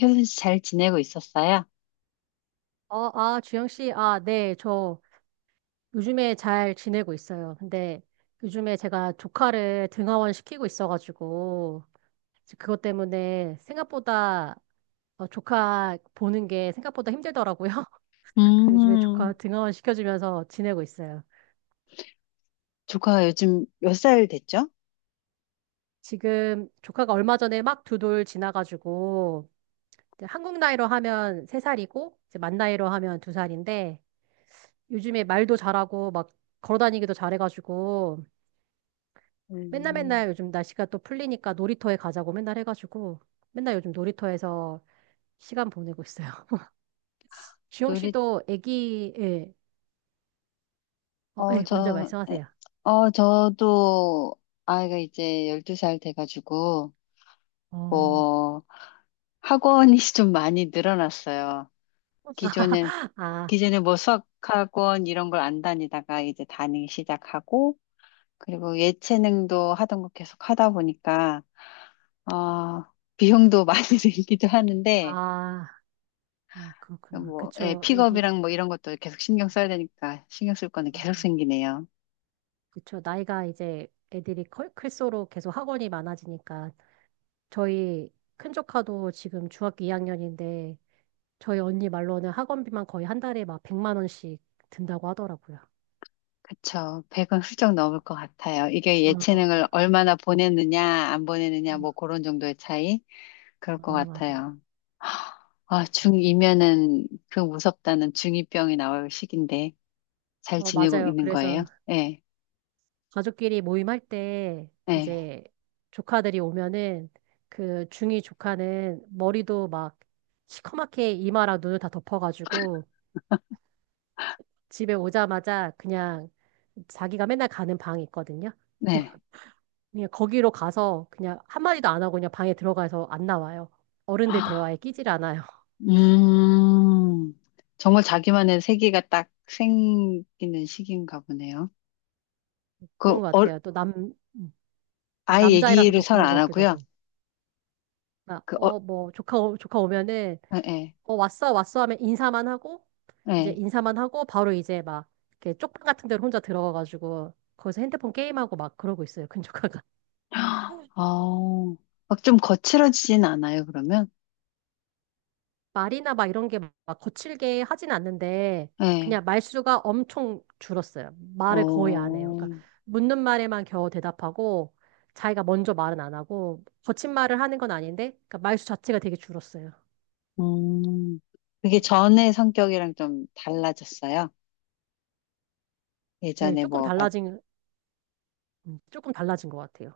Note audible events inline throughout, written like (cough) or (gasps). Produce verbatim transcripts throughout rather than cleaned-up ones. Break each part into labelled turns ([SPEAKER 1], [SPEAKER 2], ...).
[SPEAKER 1] 효선 씨 잘 지내고 있었어요?
[SPEAKER 2] 어, 아, 주영 씨, 아, 네, 저 요즘에 잘 지내고 있어요. 근데 요즘에 제가 조카를 등하원 시키고 있어가지고, 이제 그것 때문에 생각보다 어, 조카 보는 게 생각보다 힘들더라고요. (laughs) 그 요즘에 조카
[SPEAKER 1] 음,
[SPEAKER 2] 등하원 시켜주면서 지내고 있어요.
[SPEAKER 1] 조카가 요즘 몇 살 됐죠?
[SPEAKER 2] 지금 조카가 얼마 전에 막 두 돌 지나가지고, 이제 한국 나이로 하면 세살이고 이제 만 나이로 하면 두살인데 요즘에 말도 잘하고 막 걸어다니기도 잘해가지고, 맨날
[SPEAKER 1] 음,
[SPEAKER 2] 맨날 요즘 날씨가 또 풀리니까 놀이터에 가자고 맨날 해가지고 맨날 요즘 놀이터에서 시간 보내고 있어요. (laughs) 주영
[SPEAKER 1] 놀이,
[SPEAKER 2] 씨도 애기, 예, 어,
[SPEAKER 1] 어,
[SPEAKER 2] 예, 먼저
[SPEAKER 1] 저, 에,
[SPEAKER 2] 말씀하세요.
[SPEAKER 1] 어, 저도 아이가 이제 열두 살 돼가지고,
[SPEAKER 2] 어,
[SPEAKER 1] 뭐, 학원이 (laughs) 좀 많이 늘어났어요. 기존에,
[SPEAKER 2] (laughs) 아,
[SPEAKER 1] 기존에 뭐 수학학원 이런 걸 안 다니다가 이제 다니기 시작하고, 그리고 예체능도 하던 거 계속 하다 보니까, 어, 비용도 (laughs) 많이 들기도 하는데,
[SPEAKER 2] 아, 아, 그렇구나.
[SPEAKER 1] 뭐, 예,
[SPEAKER 2] 그쵸, 애기.
[SPEAKER 1] 픽업이랑 뭐 이런 것도 계속 신경 써야 되니까 신경 쓸 거는 계속
[SPEAKER 2] 아,
[SPEAKER 1] 생기네요.
[SPEAKER 2] 그쵸. 나이가 이제 애들이 클, 클수록 계속 학원이 많아지니까 저희 큰 조카도 지금 중학교 이 학년인데 저희 언니 말로는 학원비만 거의 한 달에 막 백만 원씩 든다고 하더라고요.
[SPEAKER 1] 그쵸. 백은 훌쩍 넘을 것 같아요. 이게 예체능을
[SPEAKER 2] 어,
[SPEAKER 1] 얼마나 보냈느냐, 안 보냈느냐,
[SPEAKER 2] 어,
[SPEAKER 1] 뭐 그런 정도의 차이? 그럴 것
[SPEAKER 2] 아, 맞아요.
[SPEAKER 1] 같아요. 아,
[SPEAKER 2] 맞아요.
[SPEAKER 1] 중이면은 그 무섭다는 중이병이 나올 시기인데 잘
[SPEAKER 2] 어,
[SPEAKER 1] 지내고
[SPEAKER 2] 맞아요.
[SPEAKER 1] 있는 거예요?
[SPEAKER 2] 그래서
[SPEAKER 1] 네,
[SPEAKER 2] 가족끼리 모임할 때
[SPEAKER 1] 네,
[SPEAKER 2] 이제 조카들이 오면은 그 중이 조카는 머리도 막 시커멓게 이마랑 눈을 다 덮어가지고 집에 오자마자 그냥 자기가 맨날 가는 방이 있거든요.
[SPEAKER 1] 네.
[SPEAKER 2] 그냥 거기로 가서 그냥 한마디도 안 하고 그냥 방에 들어가서 안 나와요. 어른들
[SPEAKER 1] 아,
[SPEAKER 2] 대화에 끼질 않아요. (laughs)
[SPEAKER 1] 음, 정말 자기만의 세계가 딱 생기는 시기인가 보네요. 그,
[SPEAKER 2] 그런 것
[SPEAKER 1] 어,
[SPEAKER 2] 같아요. 또 남, 음, 또
[SPEAKER 1] 아예
[SPEAKER 2] 남자이라서
[SPEAKER 1] 얘기를
[SPEAKER 2] 더
[SPEAKER 1] 잘
[SPEAKER 2] 그런
[SPEAKER 1] 안
[SPEAKER 2] 것 같기도
[SPEAKER 1] 하고요.
[SPEAKER 2] 하고. 막,
[SPEAKER 1] 그, 어,
[SPEAKER 2] 어, 뭐, 조카, 오- 조카 오면은
[SPEAKER 1] 예, 예.
[SPEAKER 2] 어, 왔어, 왔어 하면 인사만 하고, 이제
[SPEAKER 1] 예.
[SPEAKER 2] 인사만 하고, 바로 이제 막, 이렇게 쪽방 같은 데로 혼자 들어가가지고, 거기서 핸드폰 게임하고 막 그러고 있어요, 근조카가.
[SPEAKER 1] 어, 막 좀 거칠어지진 않아요, 그러면?
[SPEAKER 2] (laughs) 말이나 막 이런 게 막 거칠게 하진 않는데,
[SPEAKER 1] 예.
[SPEAKER 2] 그냥 말수가 엄청 줄었어요. 말을 거의 안 해요.
[SPEAKER 1] 어,
[SPEAKER 2] 그러니까, 묻는 말에만 겨우 대답하고, 자기가 먼저 말은 안 하고, 거친 말을 하는 건 아닌데, 그러니까 말수 자체가 되게 줄었어요.
[SPEAKER 1] 음. 그게
[SPEAKER 2] 음,
[SPEAKER 1] 전의 성격이랑 좀 달라졌어요.
[SPEAKER 2] 네,
[SPEAKER 1] 예전에
[SPEAKER 2] 조금
[SPEAKER 1] 뭐, 봤,
[SPEAKER 2] 달라진, 음, 조금 달라진 것 같아요.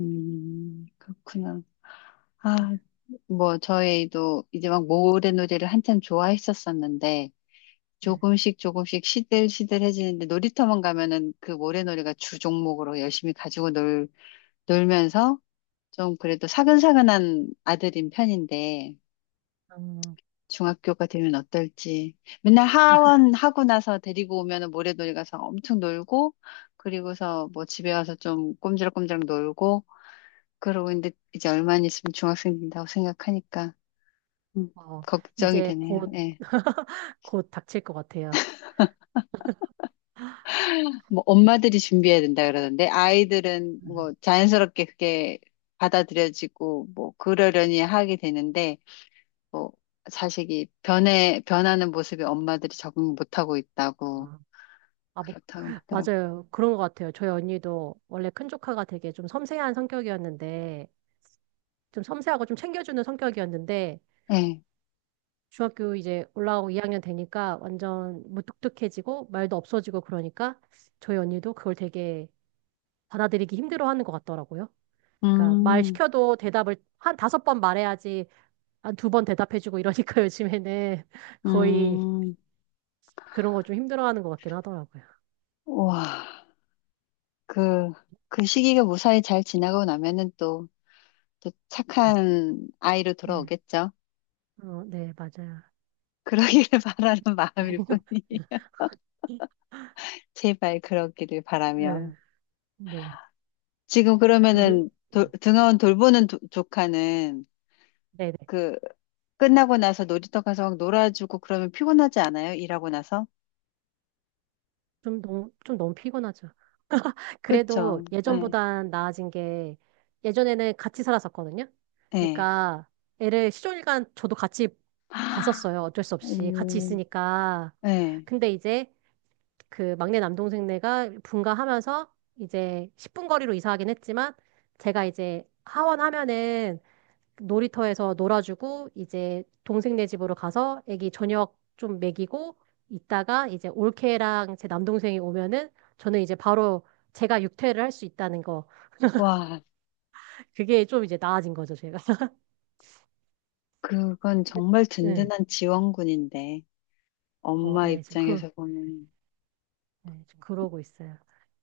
[SPEAKER 1] 음, 그렇구나.
[SPEAKER 2] 네.
[SPEAKER 1] 아, 뭐, 저희도 이제 막 모래놀이를 한참 좋아했었었는데,
[SPEAKER 2] 네.
[SPEAKER 1] 조금씩 조금씩 시들시들해지는데, 놀이터만 가면은 그 모래놀이가 주 종목으로 열심히 가지고 놀, 놀면서, 좀 그래도 사근사근한 아들인 편인데
[SPEAKER 2] 음,
[SPEAKER 1] 중학교가 되면 어떨지 맨날 하원 하고 나서 데리고 오면은 모래놀이 가서 엄청 놀고 그리고서 뭐 집에 와서 좀 꼼지락꼼지락 놀고 그러고 있는데 이제 얼마 안 있으면 중학생 된다고 생각하니까 음,
[SPEAKER 2] 어,
[SPEAKER 1] 걱정이
[SPEAKER 2] 이제
[SPEAKER 1] 되네요.
[SPEAKER 2] 곧,
[SPEAKER 1] 예.
[SPEAKER 2] (laughs) 곧 닥칠 것 같아요.
[SPEAKER 1] 뭐 엄마들이 준비해야 된다 그러던데 아이들은 뭐 자연스럽게 그게 받아들여지고 뭐 그러려니 하게 되는데 뭐 자식이 변해 변하는 모습에 엄마들이 적응 못하고 있다고
[SPEAKER 2] 어, 아, 뭐,
[SPEAKER 1] 그렇다고 하더라고.
[SPEAKER 2] 맞아요. 그런 것 같아요. 저희 언니도 원래 큰 조카가 되게 좀 섬세한 성격이었는데, 좀 섬세하고 좀 챙겨주는 성격이었는데,
[SPEAKER 1] 네.
[SPEAKER 2] 중학교 이제 올라오고 이 학년 되니까 완전 무뚝뚝해지고, 말도 없어지고 그러니까, 저희 언니도 그걸 되게 받아들이기 힘들어하는 것 같더라고요. 그러니까 말
[SPEAKER 1] 음,
[SPEAKER 2] 시켜도 대답을 한 다섯 번 말해야지, 한 두 번 대답해주고 이러니까 (laughs) 요즘에는 거의
[SPEAKER 1] 음,
[SPEAKER 2] 그런 거 좀 힘들어하는 것 같긴 하더라고요.
[SPEAKER 1] 와, 그, 그 시기가 무사히 잘 지나고 나면은 또, 또 착한 아이로
[SPEAKER 2] 네,
[SPEAKER 1] 돌아오겠죠.
[SPEAKER 2] 어, 네, 맞아요.
[SPEAKER 1] 그러기를 (laughs) 바라는 마음일 뿐이
[SPEAKER 2] (laughs)
[SPEAKER 1] (laughs) 제발 그러기를 바라며.
[SPEAKER 2] 네, 네.
[SPEAKER 1] 지금
[SPEAKER 2] 아, 그리고,
[SPEAKER 1] 그러면은 도,
[SPEAKER 2] 음,
[SPEAKER 1] 등하원 돌보는 도- 조카는
[SPEAKER 2] 네네.
[SPEAKER 1] 그 끝나고 나서 놀이터 가서 막 놀아주고 그러면 피곤하지 않아요? 일하고 나서?
[SPEAKER 2] 좀 너무, 좀 너무 피곤하죠. 그래도
[SPEAKER 1] 그쵸. 예,
[SPEAKER 2] 예전보단 나아진 게 예전에는 같이 살았었거든요.
[SPEAKER 1] 예.
[SPEAKER 2] 그러니까 애를 시종일관 저도 같이
[SPEAKER 1] 아,
[SPEAKER 2] 봤었어요. 어쩔 수 없이 같이
[SPEAKER 1] 음,
[SPEAKER 2] 있으니까.
[SPEAKER 1] 예.
[SPEAKER 2] 근데 이제 그 막내 남동생네가 분가하면서 이제 십 분 거리로 이사하긴 했지만 제가 이제 하원하면은 놀이터에서 놀아주고 이제 동생네 집으로 가서 애기 저녁 좀 먹이고 있다가 이제 올케랑 제 남동생이 오면은 저는 이제 바로 제가 육퇴를 할 수 있다는 거
[SPEAKER 1] 와,
[SPEAKER 2] 그게 좀 이제 나아진 거죠 제가. (laughs)
[SPEAKER 1] 그건
[SPEAKER 2] 근데,
[SPEAKER 1] 정말
[SPEAKER 2] 응.
[SPEAKER 1] 든든한 지원군인데,
[SPEAKER 2] 어,
[SPEAKER 1] 엄마
[SPEAKER 2] 예, 지금 그,
[SPEAKER 1] 입장에서 보면,
[SPEAKER 2] 예, 지금 그러고 있어요.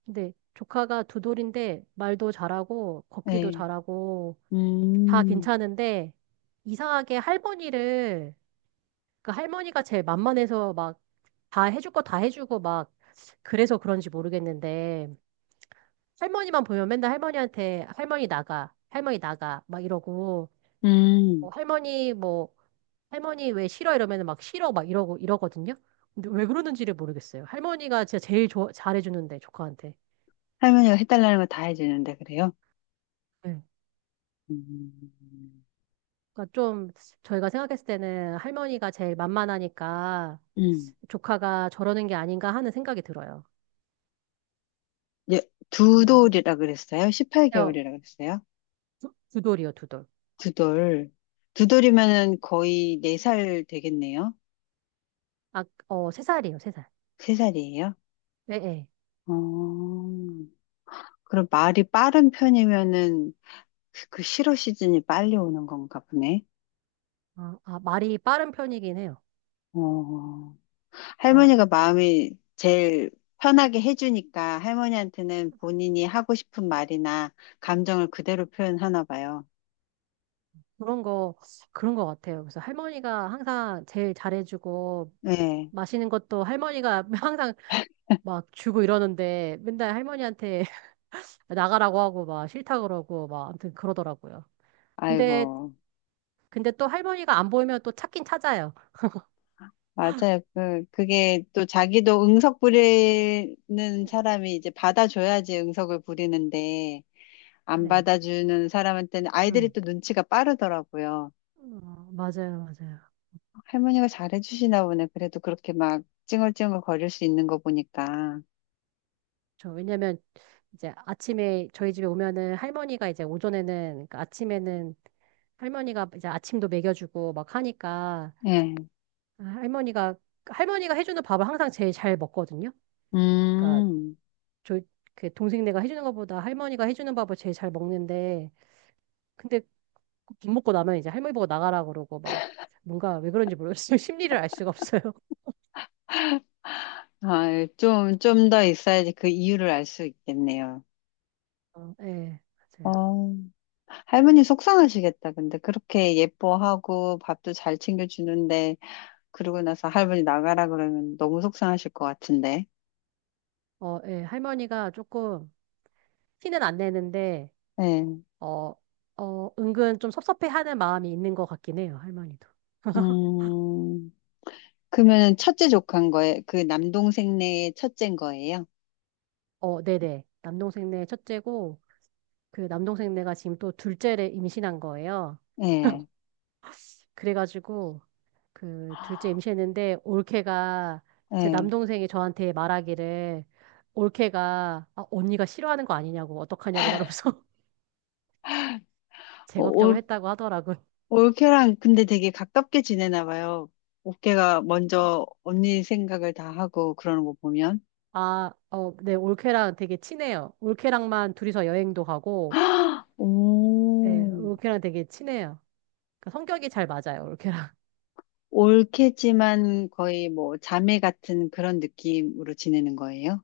[SPEAKER 2] 근데 조카가 두 돌인데 말도 잘하고 걷기도
[SPEAKER 1] 예.
[SPEAKER 2] 잘하고 다
[SPEAKER 1] 음,
[SPEAKER 2] 괜찮은데 이상하게 할머니를 그 할머니가 제일 만만해서 막 다 해줄 거 다 해주고 막 그래서 그런지 모르겠는데 할머니만 보면 맨날 할머니한테 할머니 나가 할머니 나가 막 이러고
[SPEAKER 1] 음.
[SPEAKER 2] 뭐 할머니 뭐 할머니 왜 싫어 이러면 막 싫어 막 이러고 이러거든요. 근데 왜 그러는지를 모르겠어요. 할머니가 진짜 제일 좋아- 잘해주는데 조카한테.
[SPEAKER 1] 할머니가 해달라는 거 다 해주는데, 그래요?
[SPEAKER 2] 네.
[SPEAKER 1] 음,
[SPEAKER 2] 그러니까 좀 저희가 생각했을 때는 할머니가 제일 만만하니까
[SPEAKER 1] 음.
[SPEAKER 2] 조카가 저러는 게 아닌가 하는 생각이 들어요.
[SPEAKER 1] 예, 두
[SPEAKER 2] 그냥
[SPEAKER 1] 돌이라 그랬어요?
[SPEAKER 2] 어,
[SPEAKER 1] 십팔 개월이라 그랬어요?
[SPEAKER 2] 두, 두 돌이요, 두 돌.
[SPEAKER 1] 두 돌. 두 돌이면은 거의 네 살 되겠네요?
[SPEAKER 2] 아, 어, 세 살이에요, 세 살.
[SPEAKER 1] 세살이에요.
[SPEAKER 2] 예, 예.
[SPEAKER 1] 어, 그럼 말이 빠른 편이면은 그 실어 시즌이 빨리 오는 건가 보네.
[SPEAKER 2] 아, 아, 말이 빠른 편이긴 해요.
[SPEAKER 1] 어,
[SPEAKER 2] 그러니까
[SPEAKER 1] 할머니가 마음이 제일 편하게 해주니까 할머니한테는 본인이 하고 싶은 말이나 감정을 그대로 표현하나 봐요.
[SPEAKER 2] 그런 거 그런 거 같아요. 그래서 할머니가 항상 제일 잘해주고
[SPEAKER 1] 네.
[SPEAKER 2] 마시는 것도 할머니가 (laughs) 항상 막 주고 이러는데 맨날 할머니한테 (laughs) 나가라고 하고 막 싫다 그러고 막 아무튼 그러더라고요. 근데
[SPEAKER 1] 아이고.
[SPEAKER 2] 근데 또 할머니가 안 보이면 또 찾긴 찾아요.
[SPEAKER 1] 맞아요. 그, 그게 또 자기도 응석 부리는 사람이 이제 받아줘야지 응석을 부리는데 안
[SPEAKER 2] 네.
[SPEAKER 1] 받아주는 사람한테는 아이들이
[SPEAKER 2] 음.
[SPEAKER 1] 또 눈치가 빠르더라고요.
[SPEAKER 2] 어, 맞아요, 맞아요.
[SPEAKER 1] 할머니가 잘해주시나 보네. 그래도 그렇게 막 찡얼찡얼 거릴 수 있는 거 보니까.
[SPEAKER 2] 저 왜냐면 이제 아침에 저희 집에 오면은 할머니가 이제 오전에는 그러니까 아침에는 할머니가 이제 아침도 먹여주고 막 하니까
[SPEAKER 1] 예.
[SPEAKER 2] 아, 할머니가 할머니가 해주는 밥을 항상 제일 잘 먹거든요. 그러니까
[SPEAKER 1] 음.
[SPEAKER 2] 저그 동생네가 해주는 것보다 할머니가 해주는 밥을 제일 잘 먹는데 근데 밥 먹고 나면 이제 할머니 보고 나가라 그러고 막 뭔가 왜 그런지 모르겠어요. (laughs) 심리를 알 수가 없어요.
[SPEAKER 1] 아, 좀, 좀 더 있어야지 그 이유를 알 수 있겠네요.
[SPEAKER 2] 어, 예, 맞아요.
[SPEAKER 1] 어, 할머니 속상하시겠다. 근데 그렇게 예뻐하고 밥도 잘 챙겨주는데, 그러고 나서 할머니 나가라 그러면 너무 속상하실 것 같은데.
[SPEAKER 2] 어, 예, 할머니가 조금 티는 안 내는데
[SPEAKER 1] 네.
[SPEAKER 2] 어, 어, 은근 좀 섭섭해하는 마음이 있는 것 같긴 해요, 할머니도.
[SPEAKER 1] 음. 그러면 첫째 조카인 거예요? 그 남동생네 첫째인 거예요?
[SPEAKER 2] 어, 네네. 남동생네 첫째고, 그 남동생네가 지금 또 둘째를 임신한 거예요.
[SPEAKER 1] 예.
[SPEAKER 2] 그래가지고, 그 둘째 임신했는데, 올케가, 제
[SPEAKER 1] 예.
[SPEAKER 2] 남동생이 저한테 말하기를, 올케가, 아, 언니가 싫어하는 거 아니냐고, 어떡하냐고 말하면서 (laughs) 제 걱정을 했다고 하더라고요.
[SPEAKER 1] 올케랑 근데 되게 가깝게 지내나 봐요. 올케가 먼저 언니 생각을 다 하고 그러는 거 보면.
[SPEAKER 2] 아, 어, 네, 올케랑 되게 친해요. 올케랑만 둘이서 여행도 가고,
[SPEAKER 1] (gasps)
[SPEAKER 2] 네,
[SPEAKER 1] 오,
[SPEAKER 2] 올케랑 되게 친해요. 그러니까 성격이 잘 맞아요, 올케랑.
[SPEAKER 1] 올케지만 거의 뭐 자매 같은 그런 느낌으로 지내는 거예요?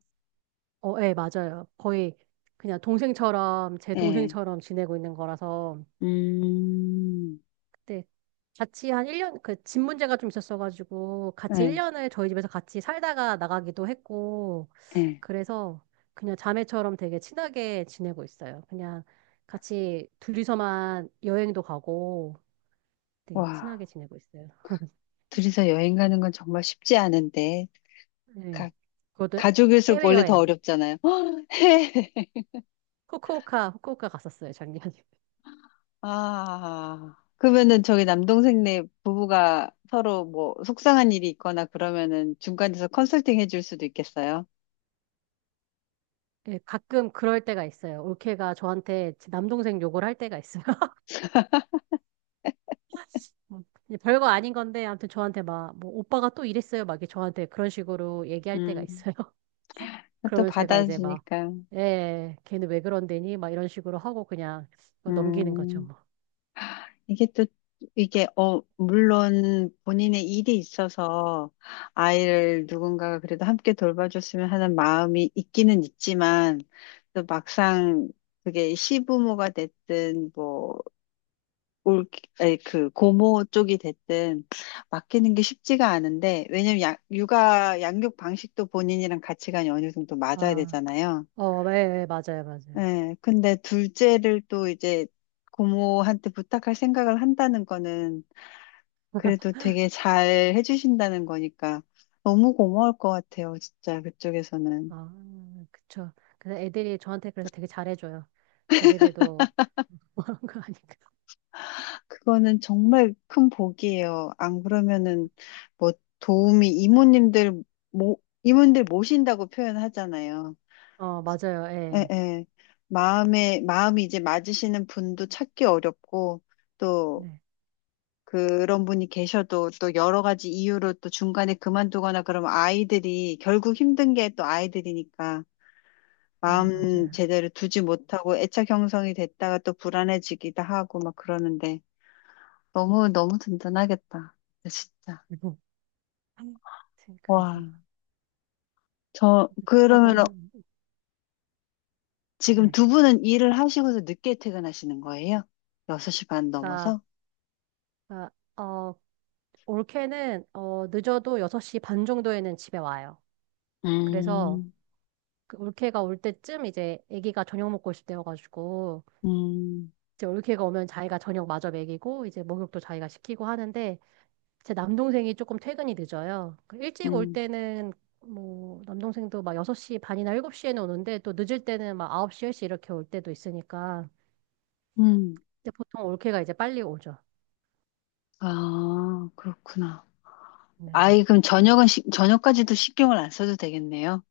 [SPEAKER 2] 어, 예, 맞아요. 거의 그냥 동생처럼, 제
[SPEAKER 1] 예.
[SPEAKER 2] 동생처럼 지내고 있는 거라서,
[SPEAKER 1] 음,
[SPEAKER 2] 그때 같이 한 일 년, 그 집 문제가 좀 있었어가지고, 같이
[SPEAKER 1] 예,
[SPEAKER 2] 일 년을 저희 집에서 같이 살다가 나가기도 했고,
[SPEAKER 1] 예.
[SPEAKER 2] 그래서 그냥 자매처럼 되게 친하게 지내고 있어요. 그냥 같이 둘이서만 여행도 가고, 되게
[SPEAKER 1] 와,
[SPEAKER 2] 친하게 지내고 있어요.
[SPEAKER 1] 둘이서 여행 가는 건 정말 쉽지 않은데.
[SPEAKER 2] 네.
[SPEAKER 1] 가,
[SPEAKER 2] 그것도
[SPEAKER 1] 가족일수록 원래 더
[SPEAKER 2] 해외여행,
[SPEAKER 1] 어렵잖아요. (gasps)
[SPEAKER 2] 후쿠오카, 후쿠오카 갔었어요, 작년에.
[SPEAKER 1] 아, 그러면은 저기 남동생네 부부가 서로 뭐 속상한 일이 있거나 그러면은 중간에서 컨설팅 해줄 수도 있겠어요.
[SPEAKER 2] 예, 가끔 그럴 때가 있어요. 올케가 저한테 제 남동생 욕을 할 때가 있어요. (laughs) 뭐, 이제 별거 아닌 건데, 아무튼 저한테 막, 뭐, 오빠가 또 이랬어요. 막 이렇게 저한테 그런 식으로 얘기할 때가
[SPEAKER 1] 음,
[SPEAKER 2] 있어요. (laughs)
[SPEAKER 1] 또
[SPEAKER 2] 그러면 제가 이제 막,
[SPEAKER 1] 받아주니까.
[SPEAKER 2] 예, 걔는 왜 그런데니? 막 이런 식으로 하고 그냥 뭐 넘기는 거죠,
[SPEAKER 1] 음,
[SPEAKER 2] 뭐.
[SPEAKER 1] 이게 또, 이게, 어, 물론 본인의 일이 있어서 아이를 누군가가 그래도 함께 돌봐줬으면 하는 마음이 있기는 있지만 또 막상 그게 시부모가 됐든 뭐 올, 아니, 그 고모 쪽이 됐든 맡기는 게 쉽지가 않은데 왜냐면 양, 육아 양육 방식도 본인이랑 가치관이 어느 정도 맞아야
[SPEAKER 2] 아,
[SPEAKER 1] 되잖아요.
[SPEAKER 2] 어, 예, 예, 맞아요, 맞아요.
[SPEAKER 1] 예, 근데 둘째를 또 이제 고모한테 부탁할 생각을 한다는 거는 그래도 되게 잘 해주신다는 거니까 너무 고마울 것 같아요, 진짜 그쪽에서는.
[SPEAKER 2] 아, 그쵸. 그래서 애들이 저한테 그래서 되게 잘해줘요. 자기들도 (laughs) 뭐 하는 거 아니까.
[SPEAKER 1] 그거는 정말 큰 복이에요. 안 그러면은 뭐 도움이 이모님들 모이님들 모신다고 표현하잖아요.
[SPEAKER 2] 어, 맞아요,
[SPEAKER 1] 예,
[SPEAKER 2] 예.
[SPEAKER 1] 예. 마음에, 마음이 이제 맞으시는 분도 찾기 어렵고, 또
[SPEAKER 2] 네,
[SPEAKER 1] 그런 분이 계셔도 또 여러 가지 이유로 또 중간에 그만두거나 그러면 아이들이, 결국 힘든 게 또 아이들이니까
[SPEAKER 2] 예,
[SPEAKER 1] 마음
[SPEAKER 2] 맞아요.
[SPEAKER 1] 제대로 두지 못하고 애착 형성이 됐다가 또 불안해지기도 하고 막 그러는데 너무, 너무 든든하겠다. 진짜.
[SPEAKER 2] 그리고 아무튼 그래서.
[SPEAKER 1] 와. 저,
[SPEAKER 2] 축하가
[SPEAKER 1] 그러면
[SPEAKER 2] 한-
[SPEAKER 1] 지금
[SPEAKER 2] 네.
[SPEAKER 1] 두 분은 일을 하시고서 늦게 퇴근하시는 거예요? 여섯 시 반
[SPEAKER 2] 그러니까
[SPEAKER 1] 넘어서?
[SPEAKER 2] 그러니까, 어, 올케는 어, 늦어도 여섯 시 반 정도에는 집에 와요. 그래서
[SPEAKER 1] 음.
[SPEAKER 2] 그 올케가 올 때쯤 이제 아기가 저녁 먹고 있을 때여가지고
[SPEAKER 1] 음,
[SPEAKER 2] 이제 올케가 오면 자기가 저녁 마저 먹이고 이제 목욕도 자기가 시키고 하는데 제 남동생이 조금 퇴근이 늦어요. 그 일찍 올
[SPEAKER 1] 음,
[SPEAKER 2] 때는 뭐 남동생도 막 여섯 시 반이나 일곱 시에는 오는데 또 늦을 때는 막 아홉 시, 열 시 이렇게 올 때도 있으니까
[SPEAKER 1] 음.
[SPEAKER 2] 근데 보통 올케가 이제 빨리 오죠.
[SPEAKER 1] 아, 그렇구나.
[SPEAKER 2] 네네.
[SPEAKER 1] 아이, 그럼
[SPEAKER 2] 음.
[SPEAKER 1] 저녁은, 시, 저녁까지도 신경을 안 써도 되겠네요.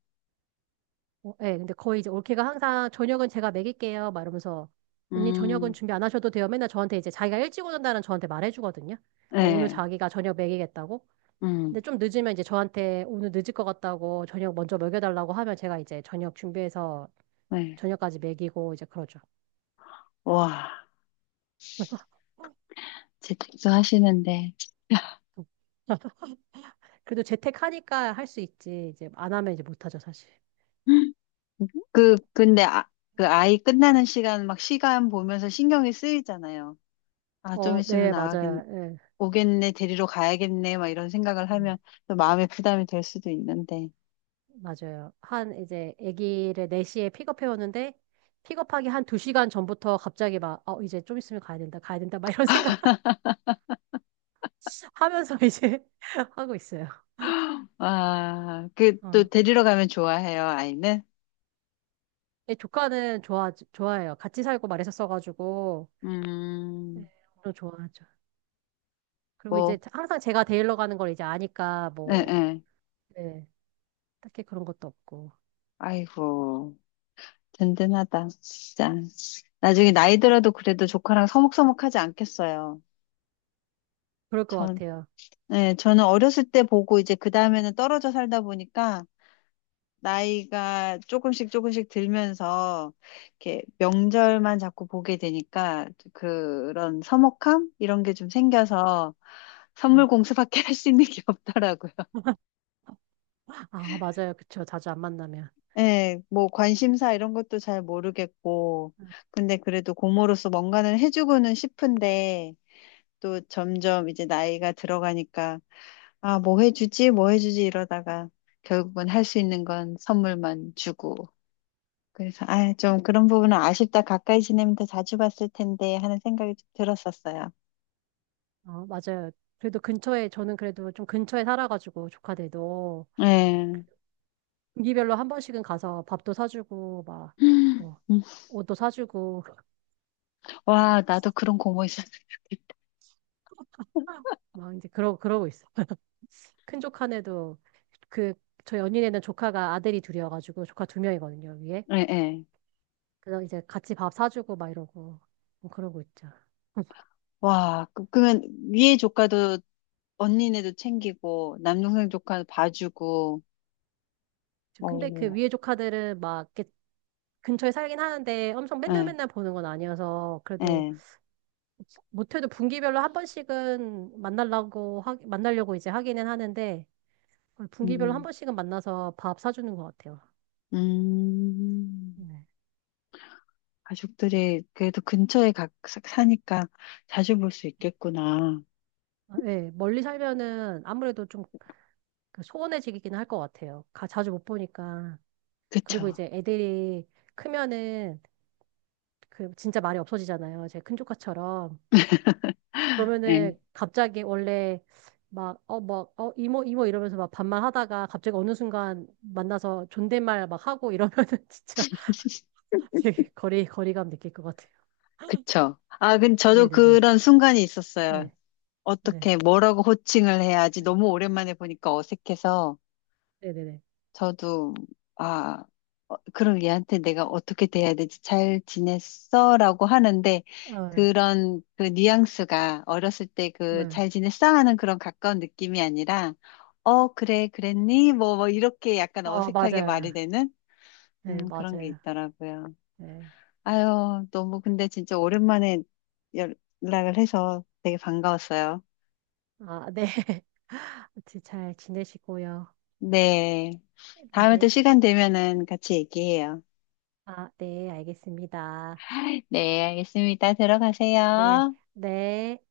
[SPEAKER 2] 어, 예, 근데 거의 이제 올케가 항상 저녁은 제가 먹일게요. 막 이러면서 언니 저녁은
[SPEAKER 1] 음,
[SPEAKER 2] 준비 안 하셔도 돼요. 맨날 저한테 이제 자기가 일찍 오는다는 저한테 말해주거든요. 어, 오늘
[SPEAKER 1] 네,
[SPEAKER 2] 자기가 저녁 먹이겠다고. 근데
[SPEAKER 1] 음,
[SPEAKER 2] 좀 늦으면 이제 저한테 오늘 늦을 것 같다고 저녁 먼저 먹여달라고 하면 제가 이제 저녁 준비해서
[SPEAKER 1] 네.
[SPEAKER 2] 저녁까지 먹이고 이제 그러죠.
[SPEAKER 1] 와, 재택도 하시는데.
[SPEAKER 2] 음. (laughs) 그래도 재택하니까 할 수 있지. 이제 안 하면 이제 못하죠, 사실.
[SPEAKER 1] (gasps) 그, 근데, 아, 그 아이 끝나는 시간, 막 시간 보면서 신경이 쓰이잖아요. 아, 좀
[SPEAKER 2] 어,
[SPEAKER 1] 있으면
[SPEAKER 2] 네,
[SPEAKER 1] 나가겠,
[SPEAKER 2] 맞아요. 예.
[SPEAKER 1] 오겠네, 데리러 가야겠네, 막 이런 생각을
[SPEAKER 2] 네.
[SPEAKER 1] 하면 또 마음의 부담이 될 수도 있는데.
[SPEAKER 2] 맞아요. 한 이제 아기를 네 시에 픽업해 오는데 픽업하기 한 두 시간 전부터 갑자기 막 어, 이제 좀 있으면 가야 된다. 가야 된다. 막 이런 생각 (laughs) 하면서 이제 (laughs) 하고 있어요.
[SPEAKER 1] 아, 그, 또
[SPEAKER 2] 어.
[SPEAKER 1] 데리러 가면 좋아해요, 아이는?
[SPEAKER 2] 예, 조카는 좋아 좋아해요. 같이 살고 말했었어 가지고 네,
[SPEAKER 1] 음.
[SPEAKER 2] 또 좋아하죠. 그리고 이제
[SPEAKER 1] 있고,
[SPEAKER 2] 항상 제가 데일러 가는 걸 이제 아니까
[SPEAKER 1] 예,
[SPEAKER 2] 뭐
[SPEAKER 1] 예.
[SPEAKER 2] 네, 딱히 그런 것도 없고
[SPEAKER 1] 아이고, 든든하다, 진짜. 나중에 나이 들어도 그래도 조카랑 서먹서먹하지 않겠어요.
[SPEAKER 2] 그럴 것
[SPEAKER 1] 전,
[SPEAKER 2] 같아요.
[SPEAKER 1] 네, 저는 어렸을 때 보고 이제 그 다음에는 떨어져 살다 보니까 나이가 조금씩 조금씩 들면서 이렇게 명절만 자꾸 보게 되니까 그런 서먹함? 이런 게 좀 생겨서 선물
[SPEAKER 2] 네.
[SPEAKER 1] 공수밖에 (laughs) 할 수 있는 게 없더라고요.
[SPEAKER 2] (laughs) 아, 맞아요. 그쵸. 자주 안 만나면.
[SPEAKER 1] 예, 뭐 관심사 이런 것도 잘 모르겠고, 근데 그래도 고모로서 뭔가는 해주고는 싶은데, 또 점점 이제 나이가 들어가니까, 아, 뭐 해주지, 뭐 해주지 이러다가 결국은 할 수 있는 건 선물만 주고. 그래서, 아, 좀 그런 부분은 아쉽다. 가까이 지내면 더 자주 봤을 텐데 하는 생각이 좀 들었었어요.
[SPEAKER 2] 어, 맞아요. 그래도 근처에, 저는 그래도 좀 근처에 살아가지고, 조카들도.
[SPEAKER 1] 예.
[SPEAKER 2] 분기별로 한 번씩은 가서 밥도 사주고, 막,
[SPEAKER 1] 음,
[SPEAKER 2] 뭐, 옷도 사주고, (laughs)
[SPEAKER 1] 와, 나도 그런 고모 있었으면 좋겠다.
[SPEAKER 2] 막 이제 그러, 그러고 있어. 큰 조카네도, 그, 저 연인에는 조카가 아들이 둘이어가지고, 조카 두 명이거든요, 위에.
[SPEAKER 1] 예, 예.
[SPEAKER 2] 그래서 이제 같이 밥 사주고, 막 이러고, 뭐 그러고 있죠.
[SPEAKER 1] 와, 그- 그러면 위에 조카도 언니네도 챙기고, 남동생 조카도 봐주고,
[SPEAKER 2] 저- 근데 그
[SPEAKER 1] 어,
[SPEAKER 2] 위에 조카들은 막, 이렇게 근처에 살긴 하는데, 엄청 맨날
[SPEAKER 1] 예,
[SPEAKER 2] 맨날 보는 건 아니어서, 그래도
[SPEAKER 1] 예.
[SPEAKER 2] 못해도 분기별로 한 번씩은 만나려고 하, 만나려고 이제 하기는 하는데 분기별로 한
[SPEAKER 1] 음,
[SPEAKER 2] 번씩은 만나서 밥 사주는 것 같아요.
[SPEAKER 1] 음,
[SPEAKER 2] 네.
[SPEAKER 1] 가족들이 그래도 근처에 가, 사- 사니까 자주 볼 수 있겠구나.
[SPEAKER 2] 아, 예, 멀리 살면은 아무래도 좀그 소원해지긴 할 것 같아요. 가, 자주 못 보니까. 그리고
[SPEAKER 1] 그쵸.
[SPEAKER 2] 이제 애들이 크면은 그 진짜 말이 없어지잖아요. 제 큰 조카처럼.
[SPEAKER 1] 예,
[SPEAKER 2] 그러면은 갑자기 원래 막, 어, 막, 어, 이모, 이모 이러면서 막 반말 하다가 갑자기 어느 순간 만나서 존댓말 막 하고 이러면은 (laughs) 진짜 (laughs) 되게 거리, 거리감 느낄 것 같아요.
[SPEAKER 1] 그쵸. 아, 근데 저도
[SPEAKER 2] 네네네.
[SPEAKER 1] 그런 순간이 있었어요.
[SPEAKER 2] 네, 네,
[SPEAKER 1] 어떻게, 뭐라고 호칭을 해야지 너무 오랜만에 보니까 어색해서.
[SPEAKER 2] 네네네.
[SPEAKER 1] 저도, 아, 어, 그럼 얘한테 내가 어떻게 대해야 되지? 잘 지냈어? 라고 하는데,
[SPEAKER 2] 아,
[SPEAKER 1] 그런 그 뉘앙스가 어렸을 때 그 잘
[SPEAKER 2] 네.
[SPEAKER 1] 지냈어? 하는 그런 가까운 느낌이 아니라, 어, 그래, 그랬니? 뭐, 뭐, 이렇게 약간
[SPEAKER 2] 어,
[SPEAKER 1] 어색하게 말이
[SPEAKER 2] 맞아요.
[SPEAKER 1] 되는? 음,
[SPEAKER 2] 네,
[SPEAKER 1] 그런 게
[SPEAKER 2] 맞아요.
[SPEAKER 1] 있더라고요.
[SPEAKER 2] 네.
[SPEAKER 1] 아유, 너무 근데 진짜 오랜만에 연락을 해서 되게 반가웠어요.
[SPEAKER 2] 아, 네. (laughs) 아무튼 잘 지내시고요.
[SPEAKER 1] 네. 다음에 또
[SPEAKER 2] 네.
[SPEAKER 1] 시간 되면은 같이 얘기해요.
[SPEAKER 2] 아, 네, 알겠습니다.
[SPEAKER 1] 네, 알겠습니다.
[SPEAKER 2] 네,
[SPEAKER 1] 들어가세요.
[SPEAKER 2] 네.